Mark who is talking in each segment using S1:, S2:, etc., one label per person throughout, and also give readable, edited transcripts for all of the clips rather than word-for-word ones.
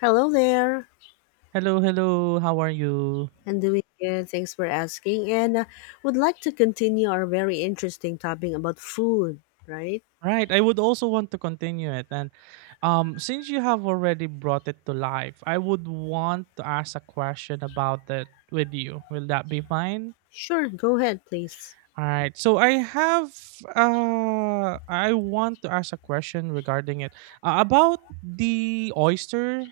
S1: Hello there.
S2: Hello, hello. How are you?
S1: I'm doing good. Thanks for asking. And Would like to continue our very interesting topic about food, right?
S2: Right, I would also want to continue it. And Since you have already brought it to life, I would want to ask a question about it with you. Will that be fine?
S1: Sure, go ahead, please.
S2: All right. So I have I want to ask a question regarding it. About the oyster,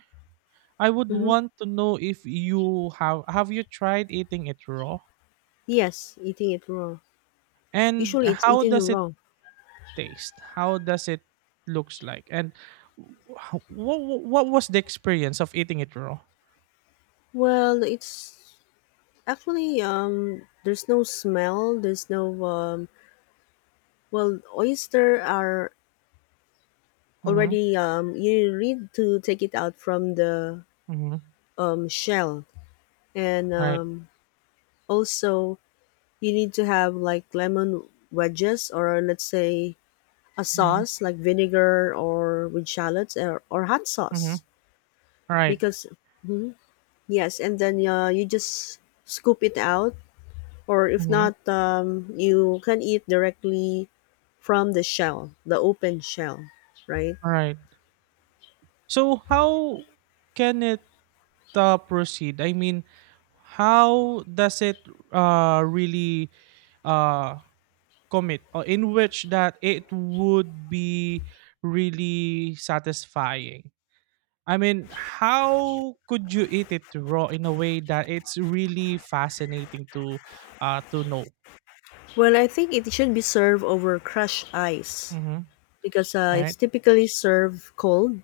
S2: I would
S1: Mm-hmm.
S2: want to know if you have you tried eating it raw?
S1: Yes, eating it raw.
S2: And
S1: Usually it's
S2: how
S1: eaten
S2: does it
S1: raw.
S2: taste? How does it looks like? And what was the experience of eating it raw?
S1: Well, it's actually there's no smell, there's no well, oyster are
S2: Mhm,
S1: already you need to take it out from the
S2: mhm.
S1: shell and
S2: Right.
S1: um also you need to have like lemon wedges, or let's say a
S2: Mhm,
S1: sauce like vinegar or with shallots or hot
S2: mhm.
S1: sauce
S2: Right.
S1: because Mhm. Yes, and then you just scoop it out, or if
S2: Mhm.
S1: not, you can eat directly from the shell, the open shell, right?
S2: Alright. So how can it proceed? I mean, how does it really uh commit or in which that it would be really satisfying. I mean, how could you eat it raw in a way that it's really fascinating to know.
S1: Well, I think it should be served over crushed ice
S2: Mm-hmm.
S1: because it's
S2: Right.
S1: typically served cold.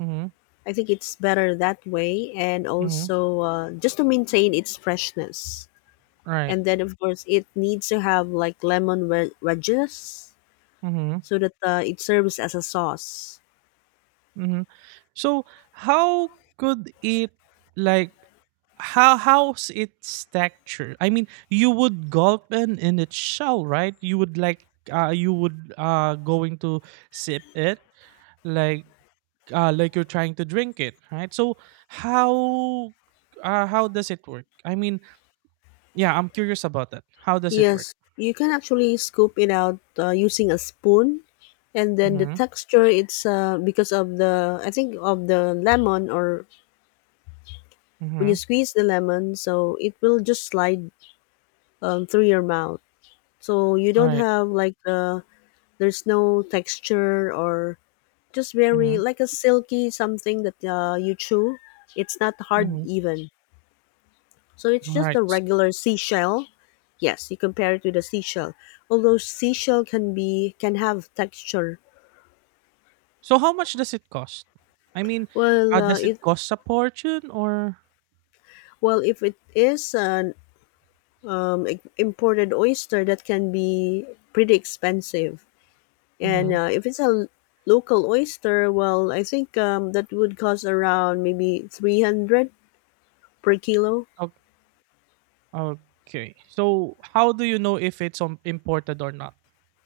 S2: Mm-hmm.
S1: I think it's better that way, and
S2: Mm-hmm.
S1: also just to maintain its freshness.
S2: Right.
S1: And then, of course, it needs to have like lemon wedges, so that it serves as a sauce.
S2: Mhm. So how could it like how how's its texture? I mean, you would gulp in its shell, right? You would like you would going to sip it like like you're trying to drink it, right? So how how does it work? I mean, yeah, I'm curious about that. How does it work?
S1: Yes, you can actually scoop it out, using a spoon, and then the
S2: Mhm.
S1: texture it's because of the, I think of the lemon, or when you
S2: Mhm.
S1: squeeze the lemon, so it will just slide through your mouth. So you
S2: All
S1: don't
S2: right.
S1: have like the there's no texture or just very
S2: Mhm.
S1: like a silky something that you chew. It's not hard
S2: Mhm.
S1: even. So it's
S2: All
S1: just
S2: right.
S1: a regular seashell. Yes, you compare it to the seashell. Although seashell can have texture.
S2: So how much does it cost? I mean,
S1: Well, uh,
S2: does it
S1: it
S2: cost a fortune or...
S1: well, if it is an imported oyster, that can be pretty expensive. And
S2: Mhm.
S1: if it's a local oyster, well, I think that would cost around maybe 300 per kilo.
S2: O- Okay. So how do you know if it's imported or not?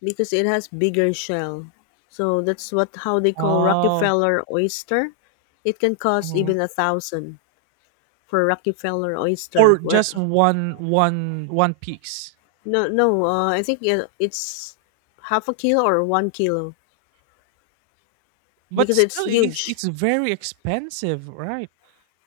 S1: Because it has bigger shell. So that's what how they call
S2: Oh.
S1: Rockefeller oyster. It can cost
S2: Mhm.
S1: even a thousand for Rockefeller oyster.
S2: Or just
S1: Where
S2: one piece.
S1: no no, I think it's half a kilo or 1 kilo
S2: But
S1: because it's
S2: still it's
S1: huge.
S2: very expensive, right?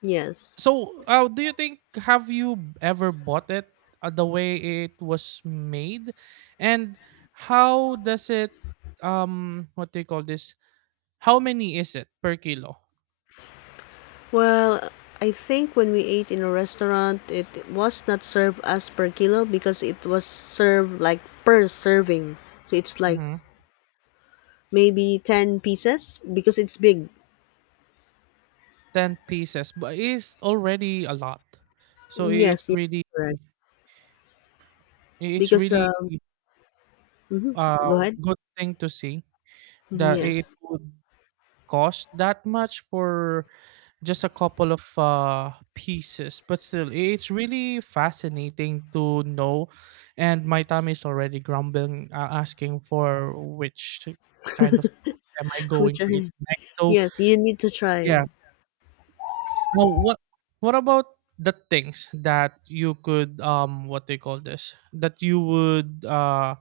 S1: Yes.
S2: So do you think have you ever bought it the way it was made? And how does it what do you call this? How many is it per kilo?
S1: Well, I think when we ate in a restaurant, it was not served as per kilo because it was served like per serving. So it's like
S2: Mhm.
S1: maybe 10 pieces because it's big.
S2: 10 pieces, but it's already a lot. So it's
S1: Yes,
S2: really,
S1: correct.
S2: it's
S1: Because,
S2: really...
S1: mhm, go
S2: uh
S1: ahead.
S2: Good thing to see
S1: Mhm.
S2: that it
S1: Yes.
S2: would cost that much for just a couple of pieces, but still, it's really fascinating to know. And my tummy is already grumbling, asking for which kind of food am I
S1: Which
S2: going to eat
S1: I
S2: next. So
S1: yes, you need to try.
S2: yeah, now what about the things that you could what they call this that you would uh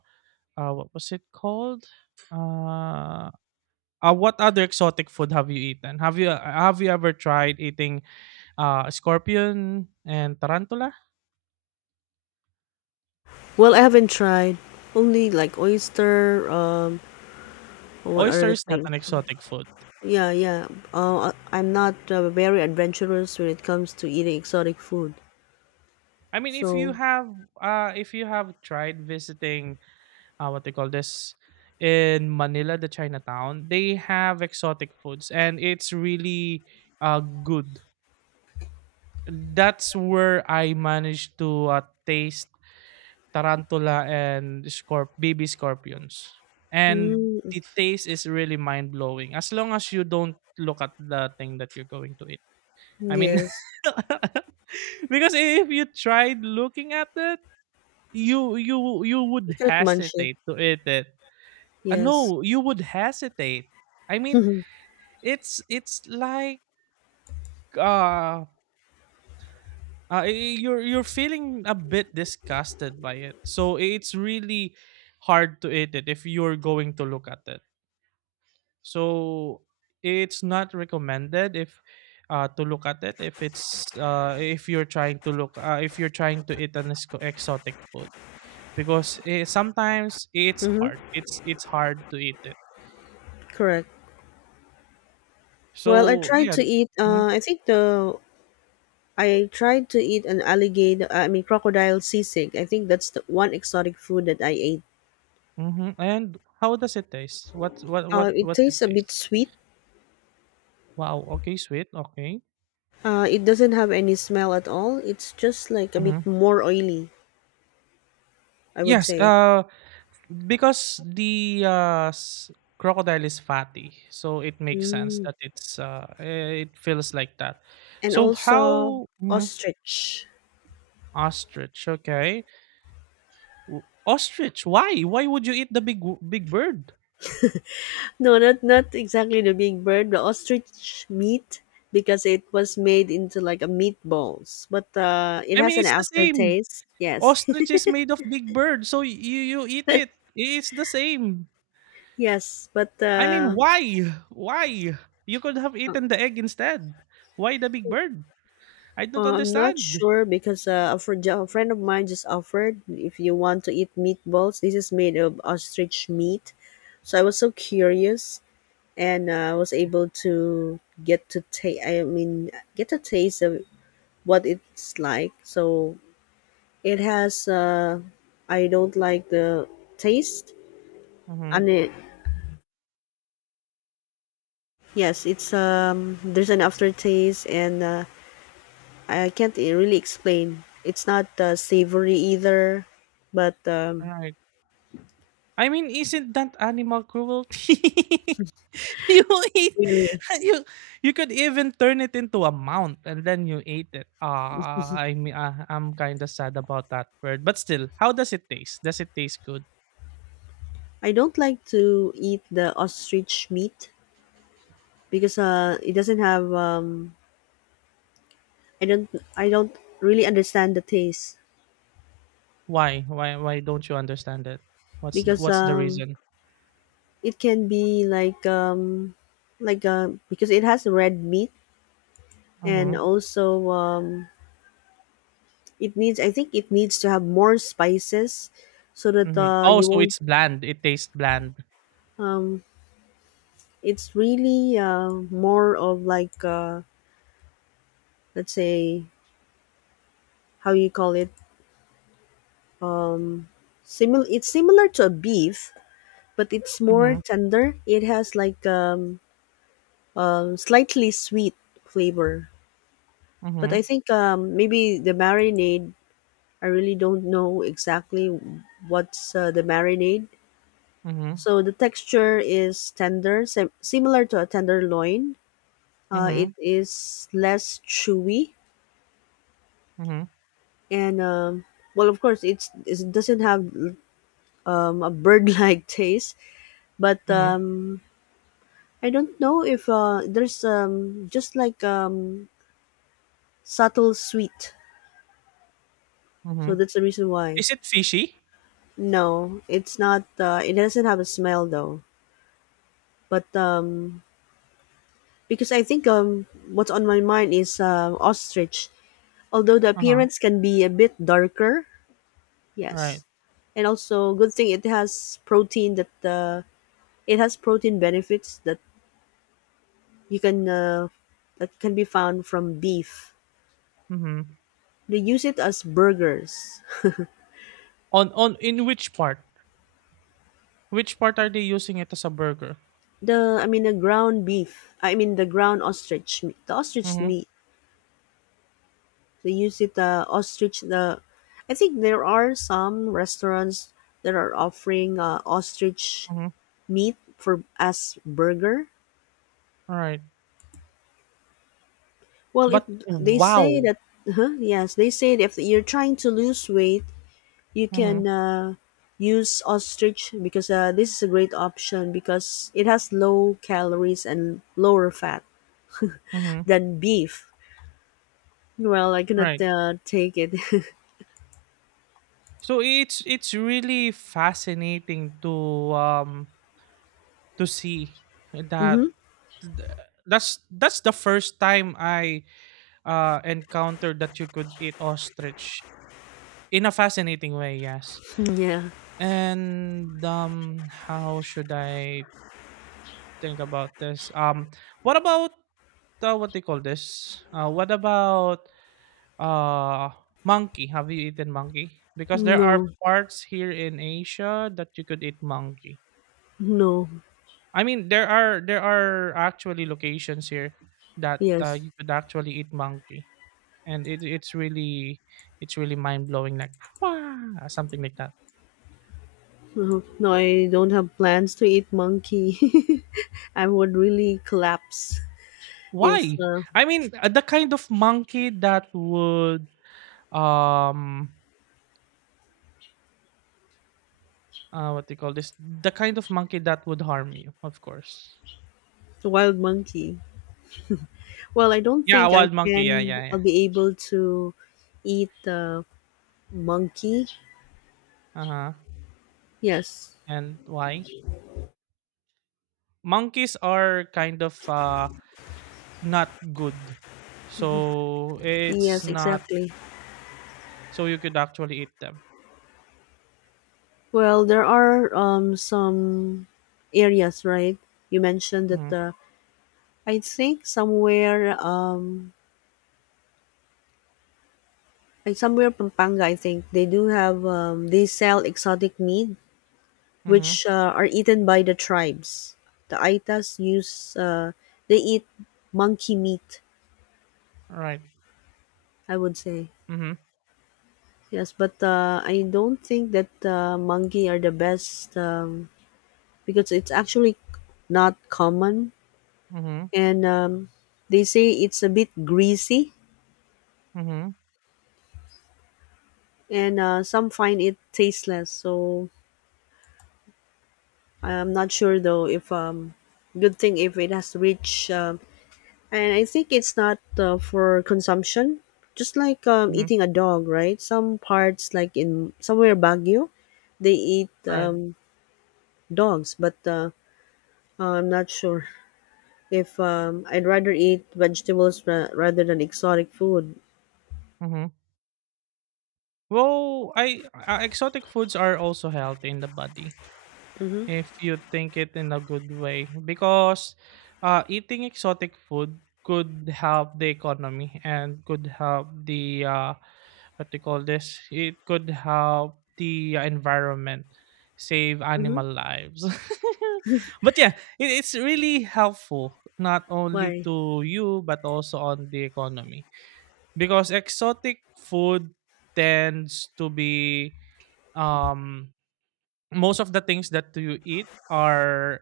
S2: uh what was it called, uh what other exotic food have you eaten, have you ever tried eating. Scorpion and tarantula.
S1: Well, I haven't tried. Only like oyster, what
S2: Oyster
S1: other
S2: is not
S1: things?
S2: an exotic food.
S1: Yeah. I'm not very adventurous when it comes to eating exotic food.
S2: I mean,
S1: So,
S2: if you have tried visiting, what they call this, in Manila, the Chinatown, they have exotic foods, and it's really, good. That's where I managed to taste tarantula and scorp baby scorpions. And
S1: mm,
S2: the taste is really mind blowing as long as you don't look at the thing that you're going to eat. I mean,
S1: yes,
S2: because if you tried looking at it, you
S1: you
S2: would
S1: cannot munch it.
S2: hesitate to eat it.
S1: Yes.
S2: No, you would hesitate. I mean, it's it's like uh you're feeling a bit disgusted by it. So it's really hard to eat it if you're going to look at it. So it's not recommended if to look at it if it's if you're trying to look if you're trying to eat an exotic food because sometimes it's
S1: Mm-hmm.
S2: hard. It's hard to eat it.
S1: Correct. Well, I
S2: So
S1: tried
S2: yeah.
S1: to eat.
S2: Mhm,
S1: I think the I tried to eat an alligator, I mean crocodile sisig. I think that's the one exotic food that I ate.
S2: mhm. And how does it taste? What what what
S1: It
S2: what's it
S1: tastes a bit
S2: taste?
S1: sweet.
S2: Wow. Okay. Sweet. Okay.
S1: It doesn't have any smell at all. It's just like a bit
S2: Mm-hmm.
S1: more oily, I would
S2: Yes,
S1: say.
S2: because the crocodile is fatty, so it makes sense
S1: Mm.
S2: that it's eh, it feels like that.
S1: And
S2: So
S1: also
S2: how... Mhm,
S1: ostrich.
S2: ostrich? Okay, ostrich. Why? Why would you eat the big big bird?
S1: No, not exactly the big bird, the ostrich meat because it was made into like a meatballs, but it
S2: I
S1: has
S2: mean,
S1: an
S2: it's the same.
S1: aftertaste. Yes,
S2: Ostrich is made of big bird, so you eat it. It's the same.
S1: yes, but
S2: I mean, why? Why? You could have
S1: uh,
S2: eaten the egg instead. Why the big bird? I don't
S1: I'm not
S2: understand.
S1: sure because a friend of mine just offered if you want to eat meatballs. This is made of ostrich meat, so I was so curious and I was able to get to taste. I mean, get a taste of what it's like. So it has. I don't like the taste, and
S2: Mhm,
S1: it yes, it's there's an aftertaste, and I can't really explain. It's not savory either, but
S2: right. I mean, isn't that animal cruelty? You eat...
S1: really.
S2: you you could even turn it into a mount and then you ate it. Ah, I mean, ah, I'm kinda sad about that bird, but still, how does it taste? Does it taste good?
S1: I don't like to eat the ostrich meat because it doesn't have I don't I don't really understand the taste
S2: Why? Why don't you understand it? What's the
S1: because
S2: reason?
S1: it can be like because it has red meat and
S2: Mhm.
S1: also it needs, I think it needs to have more spices so that
S2: Mhm. Oh,
S1: you
S2: so
S1: won't
S2: it's bland. It tastes bland.
S1: um it's really more of like let's say, how you call it, similar it's similar to a beef, but it's more
S2: Mhm.
S1: tender. It has like slightly sweet flavor. But I
S2: Mhm.
S1: think maybe the marinade. I really don't know exactly what's the marinade.
S2: Mhm.
S1: So the texture is tender, similar to a tenderloin. It
S2: Mhm.
S1: is less chewy
S2: Mhm.
S1: and well, of course, it doesn't have a bird-like taste, but
S2: Mhm.
S1: I don't know if there's just like subtle sweet. So
S2: Mhm.
S1: that's the reason why.
S2: Is it fishy?
S1: No, it's not. It doesn't have a smell though. But because I think what's on my mind is ostrich. Although the
S2: Uh-huh.
S1: appearance can be a bit darker,
S2: Right.
S1: yes, and also good thing it has protein that it has protein benefits that you can that can be found from beef.
S2: Mhm.
S1: They use it as burgers.
S2: On in which part? Which part are they using it as a burger?
S1: The I mean the ground beef. I mean The ground ostrich. The ostrich
S2: Mhm.
S1: meat. They use it the ostrich. The I think there are some restaurants that are offering ostrich
S2: Mhm.
S1: meat for as burger.
S2: Right.
S1: Well, if
S2: But
S1: they say
S2: wow.
S1: that, huh, yes, they say that if you're trying to lose weight, you
S2: Mhm.
S1: can use ostrich because this is a great option because it has low calories and lower fat
S2: Mhm.
S1: than beef. Well, I cannot
S2: Right.
S1: take it.
S2: So it's really fascinating um to see
S1: Mm-hmm.
S2: that th- that's that's the first time I encountered that you could eat ostrich in a fascinating way, yes.
S1: Yeah.
S2: And how should I think about this? What about what they call this? What about uh monkey? Have you eaten monkey? Because there are
S1: No.
S2: parts here in Asia that you could eat monkey.
S1: No.
S2: I mean, there are actually locations here that
S1: Yes.
S2: you could actually eat monkey, and it's really, it's really mind blowing, like wow, something like that.
S1: Oh, no, I don't have plans to eat monkey. I would really collapse if
S2: Why? I mean, the kind of monkey that would um what do you call this? The kind of monkey that would harm you, of course.
S1: a wild monkey. Well, I don't
S2: Yeah,
S1: think I
S2: wild monkey. Yeah,
S1: can.
S2: yeah, yeah.
S1: I'll be able to eat monkey.
S2: Uh huh.
S1: Yes,
S2: And why? Monkeys are kind of not good, so it's
S1: yes,
S2: not...
S1: exactly.
S2: So you could actually eat them.
S1: Well, there are some areas, right? You mentioned that
S2: Mhm,
S1: I think somewhere like somewhere Pampanga, I think they do have they sell exotic meat which
S2: mhm,
S1: are eaten by the tribes. The Aitas use they eat monkey meat,
S2: right.
S1: I would say.
S2: Mhm,
S1: Yes, but I don't think that monkey are the best because it's actually not common,
S2: mhm,
S1: and they say it's a bit greasy,
S2: mhm,
S1: and some find it tasteless. So I'm not sure though if good thing if it has reached and I think it's not for consumption, just like
S2: mhm,
S1: eating a dog, right? Some parts, like in somewhere Baguio, they eat
S2: right.
S1: dogs, but I'm not sure if I'd rather eat vegetables rather than exotic food.
S2: Mhm. Well, I exotic foods are also healthy in the body.
S1: Mm-hmm.
S2: If you think it in a good way because eating exotic food could help the economy and could help the what do you call this, it could help the environment, save
S1: Mm-hmm.
S2: animal lives. But yeah, it's really helpful not only
S1: Why?
S2: to you but also on the economy, because exotic food tends to be um most of the things that you eat are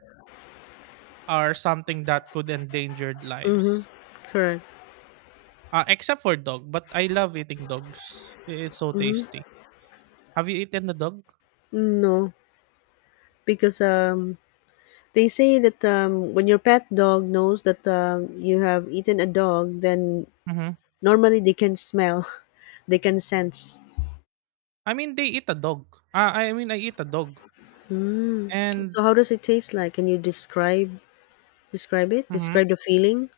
S2: something that could endanger
S1: Mm-hmm.
S2: lives.
S1: Correct.
S2: Except for dog, but I love eating dogs. It's so
S1: Mm-hmm.
S2: tasty. Have you eaten the dog?
S1: No, because they say that when your pet dog knows that you have eaten a dog, then
S2: Mm-hmm.
S1: normally they can smell, they can sense.
S2: I mean, they eat a dog. I mean, I eat a dog. And...
S1: So how does it taste like? Can you describe, describe it?
S2: Mhm,
S1: Describe the feeling?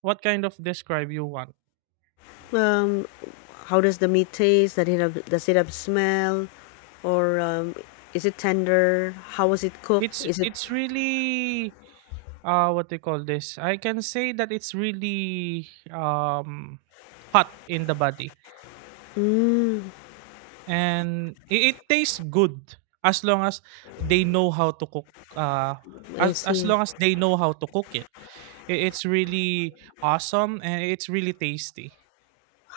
S2: what kind of describe you want?
S1: Um, how does the meat taste? Does it have smell or is it tender? How was it cooked?
S2: It's
S1: Is it?
S2: really what they call this. I can say that it's really hot in the body.
S1: Mm,
S2: And it tastes good as long as they know how to cook, uh
S1: I
S2: as
S1: see.
S2: long as they know how to cook it. It it's really awesome and it's really tasty,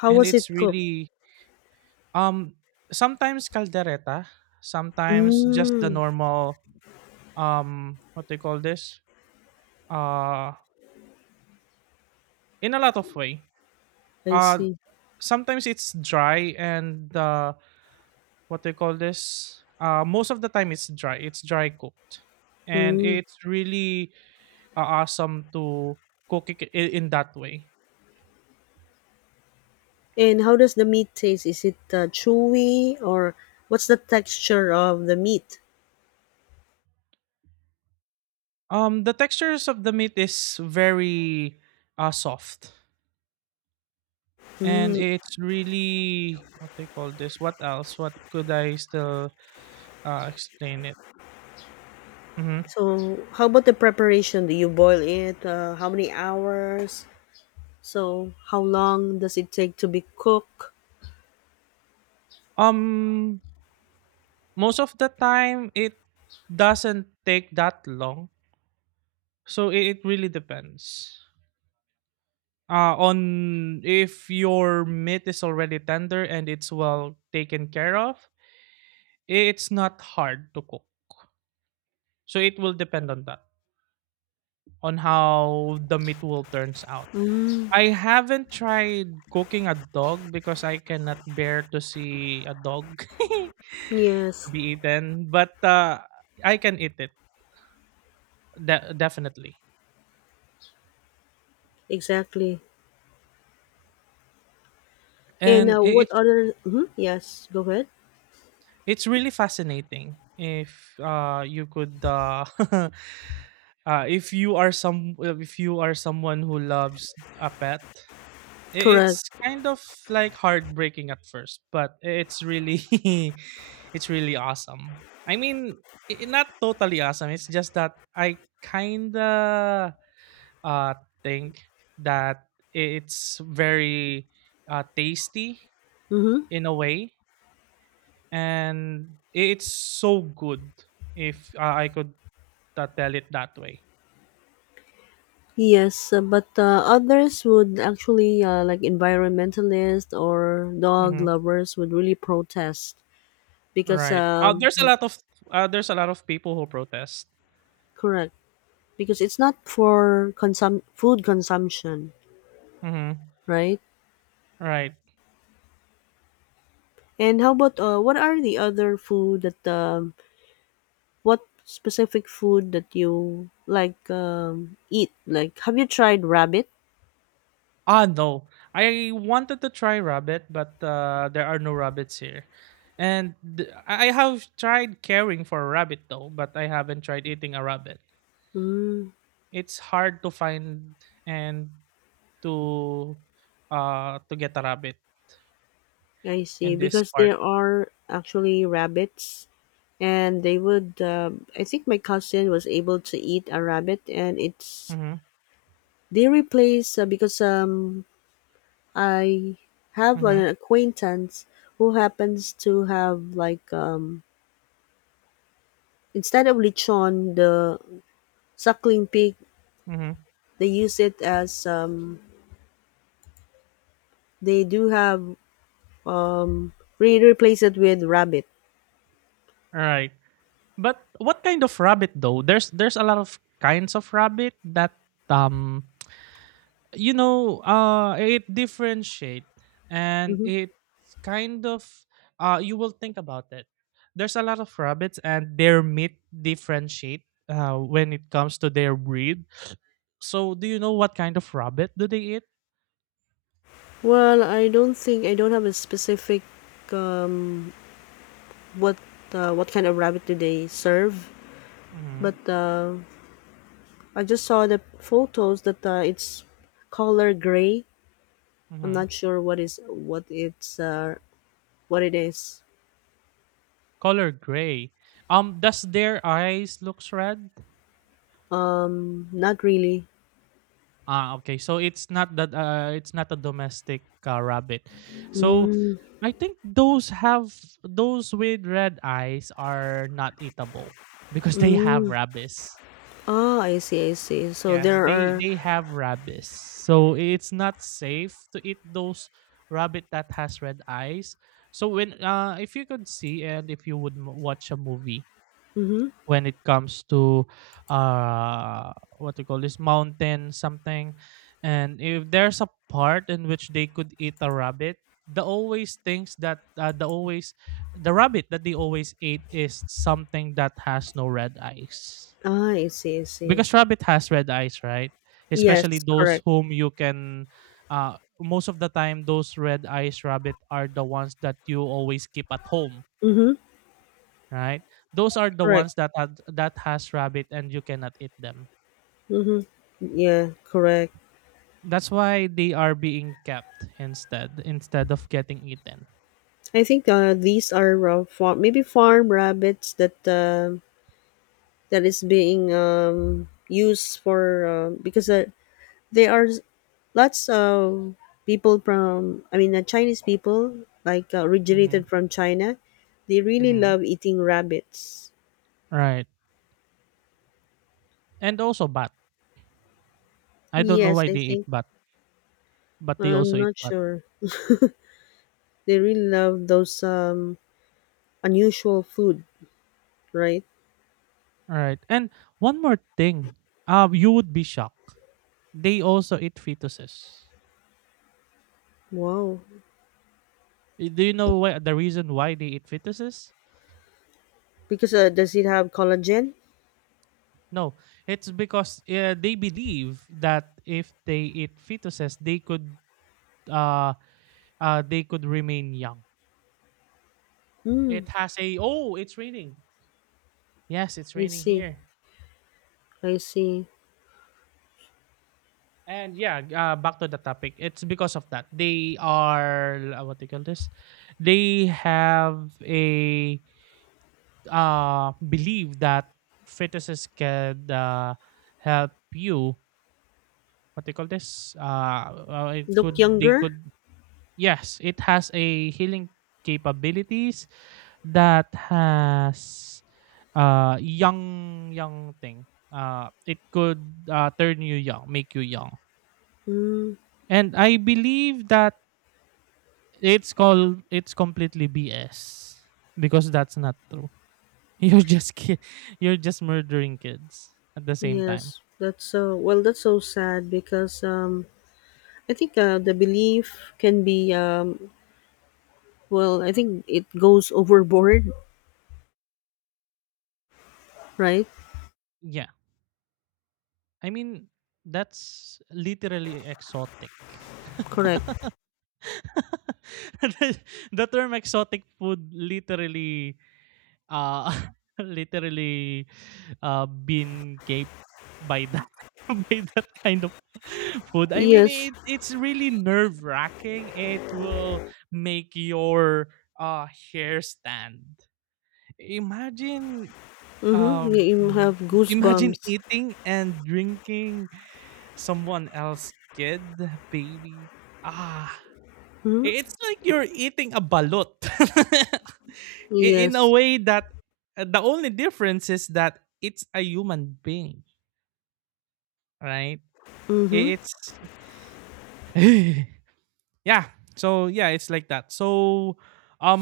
S1: How
S2: and
S1: was it
S2: it's
S1: cooked?
S2: really um sometimes caldereta, sometimes just the
S1: Mm,
S2: normal, what they call this, uh in a lot of way,
S1: I
S2: uh
S1: see.
S2: sometimes it's dry and the what do you call this? Most of the time it's dry. It's dry cooked, and
S1: Mm.
S2: it's really awesome to cook it in that way.
S1: And how does the meat taste? Is it chewy, or what's the texture of the meat?
S2: The textures of the meat is very soft, and
S1: Mm.
S2: it's really what do you call this? What else? What could I still explain it? Hmm.
S1: So, how about the preparation? Do you boil it? How many hours? So, how long does it take to be cooked?
S2: Um, most of the time it doesn't take that long, so it really depends. Uh, on if your meat is already tender and it's well taken care of, it's not hard to cook. So it will depend on that, on how the meat will turns out.
S1: Mm,
S2: I haven't tried cooking a dog because I cannot bear to see a dog to
S1: yes,
S2: be eaten, but I can eat it definitely.
S1: exactly. And
S2: And
S1: what other? Mhm, yes, go ahead.
S2: it's really fascinating if you could uh, if you are some if you are someone who loves a pet,
S1: Correct.
S2: it's kind of like heartbreaking at first, but it's really it's really awesome. I mean, not totally awesome. It's just that I kind of uh think that it's very tasty
S1: Mm-hmm.
S2: in a way, and it's so good if I could tell it that way.
S1: Yes, but others would actually, like environmentalists or dog
S2: Mm-hmm.
S1: lovers, would really protest because,
S2: Right. There's a lot of people who protest.
S1: correct, because it's not for food consumption,
S2: Hmm.
S1: right?
S2: Right.
S1: And how about what are the other food that what specific food that you like eat? Like, have you tried rabbit?
S2: Ah, no. I wanted to try rabbit, but there are no rabbits here. And I have tried caring for a rabbit though, but I haven't tried eating a rabbit.
S1: Mm,
S2: It's hard to find and to to get a rabbit
S1: I see.
S2: in this
S1: Because
S2: part.
S1: there are actually rabbits, and they would. I think my cousin was able to eat a rabbit, and it's
S2: Mm-hmm.
S1: they replace because I have an
S2: Mm-hmm.
S1: acquaintance who happens to have like instead of lechon, the suckling pig,
S2: Mm-hmm.
S1: they use it as they do have um, re replace it with rabbit.
S2: All right. But what kind of rabbit though? There's a lot of kinds of rabbit that um you know it differentiate, and
S1: Hmm.
S2: it's kind of you will think about it, there's a lot of rabbits and their meat differentiate when it comes to their breed, so do you know what kind of rabbit do they eat?
S1: Well, I don't have a specific um, what what kind of rabbit do they serve,
S2: Mm-hmm,
S1: but I just saw the photos that it's color gray. I'm
S2: mm-hmm.
S1: not sure what is what it's what it is.
S2: Color gray. Um does their eyes looks red?
S1: Not really.
S2: Ah, okay. So it's not that it's not a domestic rabbit. So
S1: Mm,
S2: I think those have those with red eyes are not eatable because they have
S1: mm.
S2: rabies.
S1: Ah, I see, I see. So
S2: Yes,
S1: there
S2: they
S1: are.
S2: have rabies. So it's not safe to eat those rabbit that has red eyes. So when if you could see and if you would watch a movie
S1: Mm-hmm.
S2: when it comes to uh what you call this, mountain something, and if there's a part in which they could eat a rabbit, the always thinks that the rabbit that they always ate is something that has no red eyes,
S1: Ah, I see, I see.
S2: because rabbit has red eyes, right?
S1: Yes,
S2: Especially those
S1: correct.
S2: whom you can, uh most of the time those red eyes rabbit are the ones that you always keep at home,
S1: Mm-hmm.
S2: right? Those are the
S1: Correct.
S2: ones that has rabbit and you cannot eat them.
S1: Mm-hmm. Yeah, correct.
S2: That's why they are being kept instead of getting eaten.
S1: I think these are farm rabbits that that is being used for because there are lots of people from, I mean, Chinese people, like
S2: Hmm.
S1: originated from China. They really
S2: Hmm.
S1: love eating rabbits.
S2: Right. And also bat. I don't know
S1: Yes,
S2: why
S1: I
S2: they eat
S1: think
S2: bat, but they
S1: I'm
S2: also eat
S1: not
S2: bat.
S1: sure. They really love those unusual food, right?
S2: All right. And one more thing. You would be shocked. They also eat fetuses.
S1: Wow.
S2: Do you know why the reason why they eat fetuses?
S1: Because does it have collagen?
S2: No, it's because they believe that if they eat fetuses, uh, they could remain young.
S1: Mm,
S2: It has a— oh, it's raining. Yes, it's
S1: I
S2: raining
S1: see.
S2: here.
S1: I see.
S2: And yeah, back to the topic. It's because of that they are, what do you call this? They have a belief that fetuses can, help you— what they call this it
S1: Look
S2: could, they
S1: younger.
S2: could— yes, it has a healing capabilities, that has young, young thing, it could turn you young, make you young.
S1: Mm,
S2: And I believe that it's called— it's completely BS, because that's not true. You're just you're just murdering kids at the same time.
S1: yes, that's so. Well, that's so sad because I think the belief can be well, I think it goes overboard, right?
S2: Yeah. I mean, that's literally exotic.
S1: Correct.
S2: the the term exotic food literally, uh literally, been gaped by that, by that kind of food. I mean,
S1: Yes.
S2: it's really nerve wracking. It will make your hair stand. Imagine—
S1: Mm-hmm.
S2: um
S1: You have
S2: imagine
S1: goosebumps.
S2: eating and drinking someone else kid, baby, ah,
S1: Mm-hmm.
S2: it's like you're eating a balut. In a
S1: Yes.
S2: way that, the only difference is that it's a human being, right? I-
S1: Mm-hmm.
S2: it's yeah, so yeah, it's like that. So,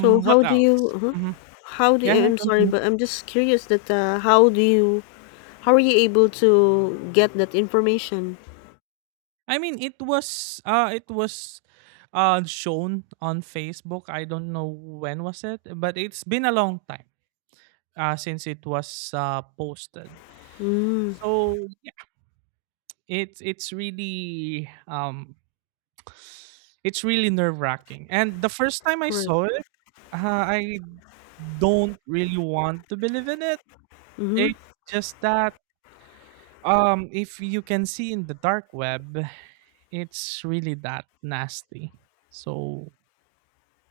S1: So how
S2: what
S1: do you?
S2: else. Mhm.
S1: How do
S2: Yeah, yeah,
S1: I'm sorry,
S2: continue.
S1: but I'm just curious that how are you able to get that information?
S2: I mean, it was shown on Facebook, I don't know when was it, but it's been a long time since it was, posted.
S1: Mm,
S2: So yeah, it's really, it's really nerve wracking. And the first time I
S1: correct.
S2: saw it, uh, I don't really want to believe in it.
S1: Mm-hmm.
S2: It's just that, if you can see in the dark web, it's really that nasty. So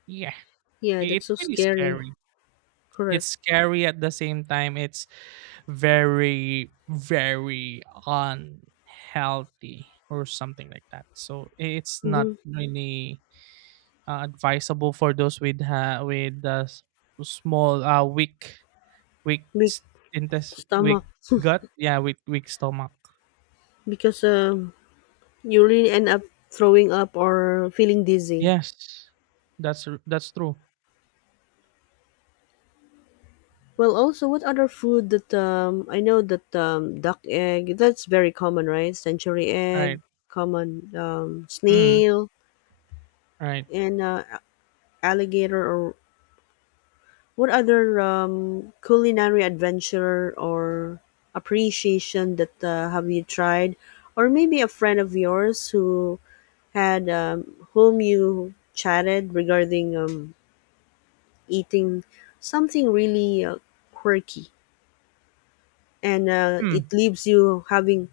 S2: yeah,
S1: Yeah, that's
S2: it's
S1: so
S2: really
S1: scary.
S2: scary. It's
S1: Correct.
S2: scary at the same time. It's very, very unhealthy or something like that. So it's not
S1: Mm-hmm.
S2: really advisable for those with with the small, weak, weak
S1: Big
S2: intest,
S1: stomach.
S2: weak gut. Yeah, weak, weak stomach.
S1: Because you really end up throwing up or feeling dizzy.
S2: Yes, that's that's true.
S1: Well, also, what other food that I know that duck egg, that's very common, right? Century egg,
S2: Right.
S1: common
S2: Mm,
S1: snail,
S2: right.
S1: and alligator, or what other culinary adventure or appreciation that have you tried, or maybe a friend of yours who had whom you chatted regarding eating something really quirky, and it
S2: Hmm.
S1: leaves you having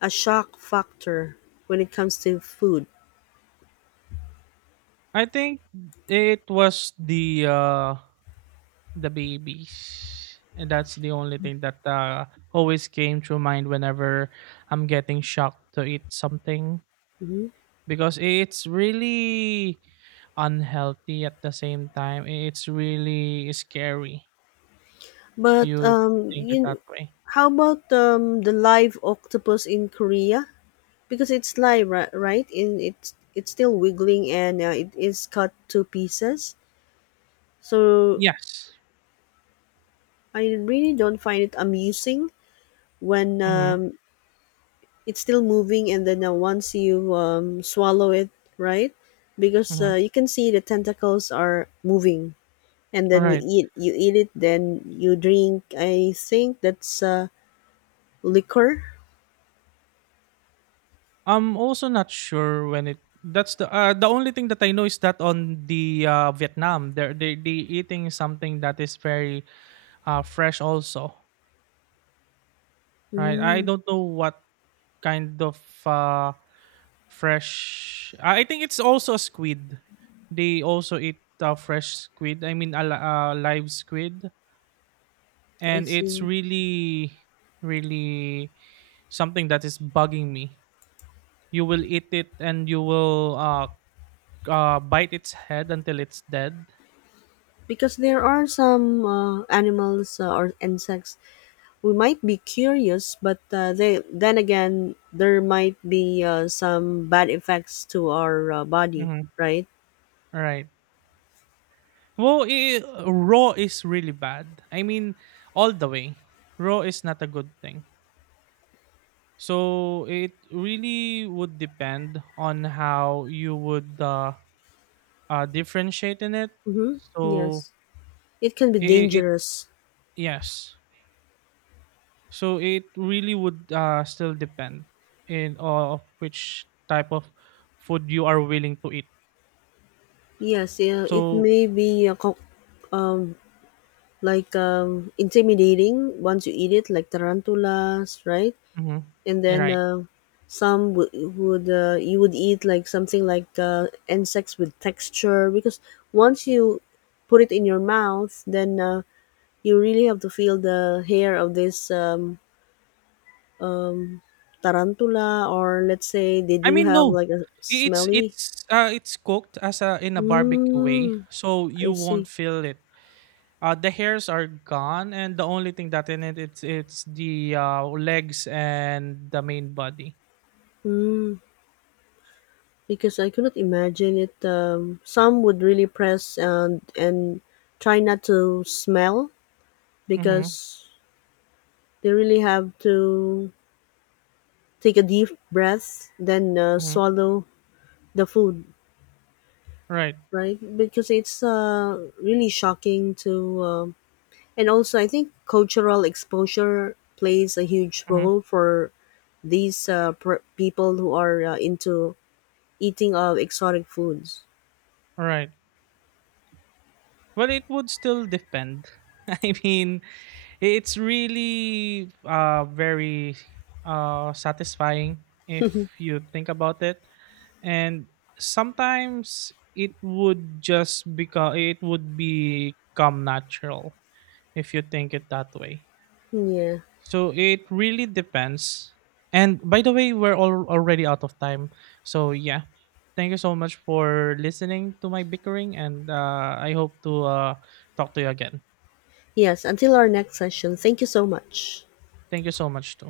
S1: a shock factor when it comes to food.
S2: I think it was the the babies. And that's the only thing that always came to mind whenever I'm getting shocked to eat something,
S1: Mhm.
S2: because it's really unhealthy at the same time. It's really scary if
S1: But
S2: you think it that way.
S1: how about the live octopus in Korea? Because it's live, right? And it's still wiggling and it is cut to pieces. So
S2: Yes.
S1: I really don't find it amusing when
S2: Mm-hmm.
S1: it's still moving, and then once you swallow it, right? Because
S2: Mm-hmm.
S1: you can see the tentacles are moving, and
S2: All
S1: then
S2: right.
S1: you eat it, then you drink, I think that's liquor.
S2: I'm also not sure when it— that's the only thing that I know is that on the, Vietnam, they're they eating something that is very, fresh also. Right. I
S1: Mm,
S2: don't know what kind of uh, fresh. I think it's also squid. They also eat fresh squid. I mean, a live squid,
S1: I
S2: and it's
S1: see.
S2: really, really something that is bugging me. You will eat it, and you will bite its head until it's dead.
S1: Because there are some animals or insects we might be curious, but they, then again, there might be some bad effects to our body,
S2: Mm-hmm.
S1: right?
S2: Right. Well, I raw is really bad. I mean, all the way. Raw is not a good thing. So it really would depend on how you would differentiate in it.
S1: Mm-hmm.
S2: So
S1: Yes, it can be
S2: it— it—
S1: dangerous.
S2: yes. So it really would, still depend in of which type of food you are willing to eat.
S1: Yes, yeah, it
S2: So,
S1: may be um, like intimidating once you eat it, like tarantulas, right?
S2: mhm,
S1: And
S2: you're
S1: then
S2: right.
S1: some would, you would eat like something like insects with texture, because once you put it in your mouth, then you really have to feel the hair of this tarantula, or let's say they
S2: I
S1: do
S2: mean,
S1: have
S2: no,
S1: like a
S2: it's
S1: smelly.
S2: it's cooked as a— in a barbecue way,
S1: Mm,
S2: so
S1: I
S2: you won't
S1: see.
S2: feel it. The hairs are gone, and the only thing that in it, it's the, legs and the main body.
S1: Mm, because I could not imagine it. Some would really press and try not to smell
S2: Mm-hmm,
S1: because they really have to take a deep breath, then
S2: mm-hmm,
S1: swallow the food,
S2: right.
S1: right? Because it's really shocking to and also, I think cultural exposure plays a huge
S2: Mm-hmm,
S1: role for these people who are into eating of exotic foods.
S2: right. Well, it would still depend. I mean, it's really, very, satisfying if you think about it. And sometimes it would become natural if you think it that way.
S1: Yeah.
S2: So it really depends. And by the way, we're all already out of time. So yeah, thank you so much for listening to my bickering, and I hope to talk to you again.
S1: Yes. Until our next session. Thank you so much.
S2: Thank you so much too.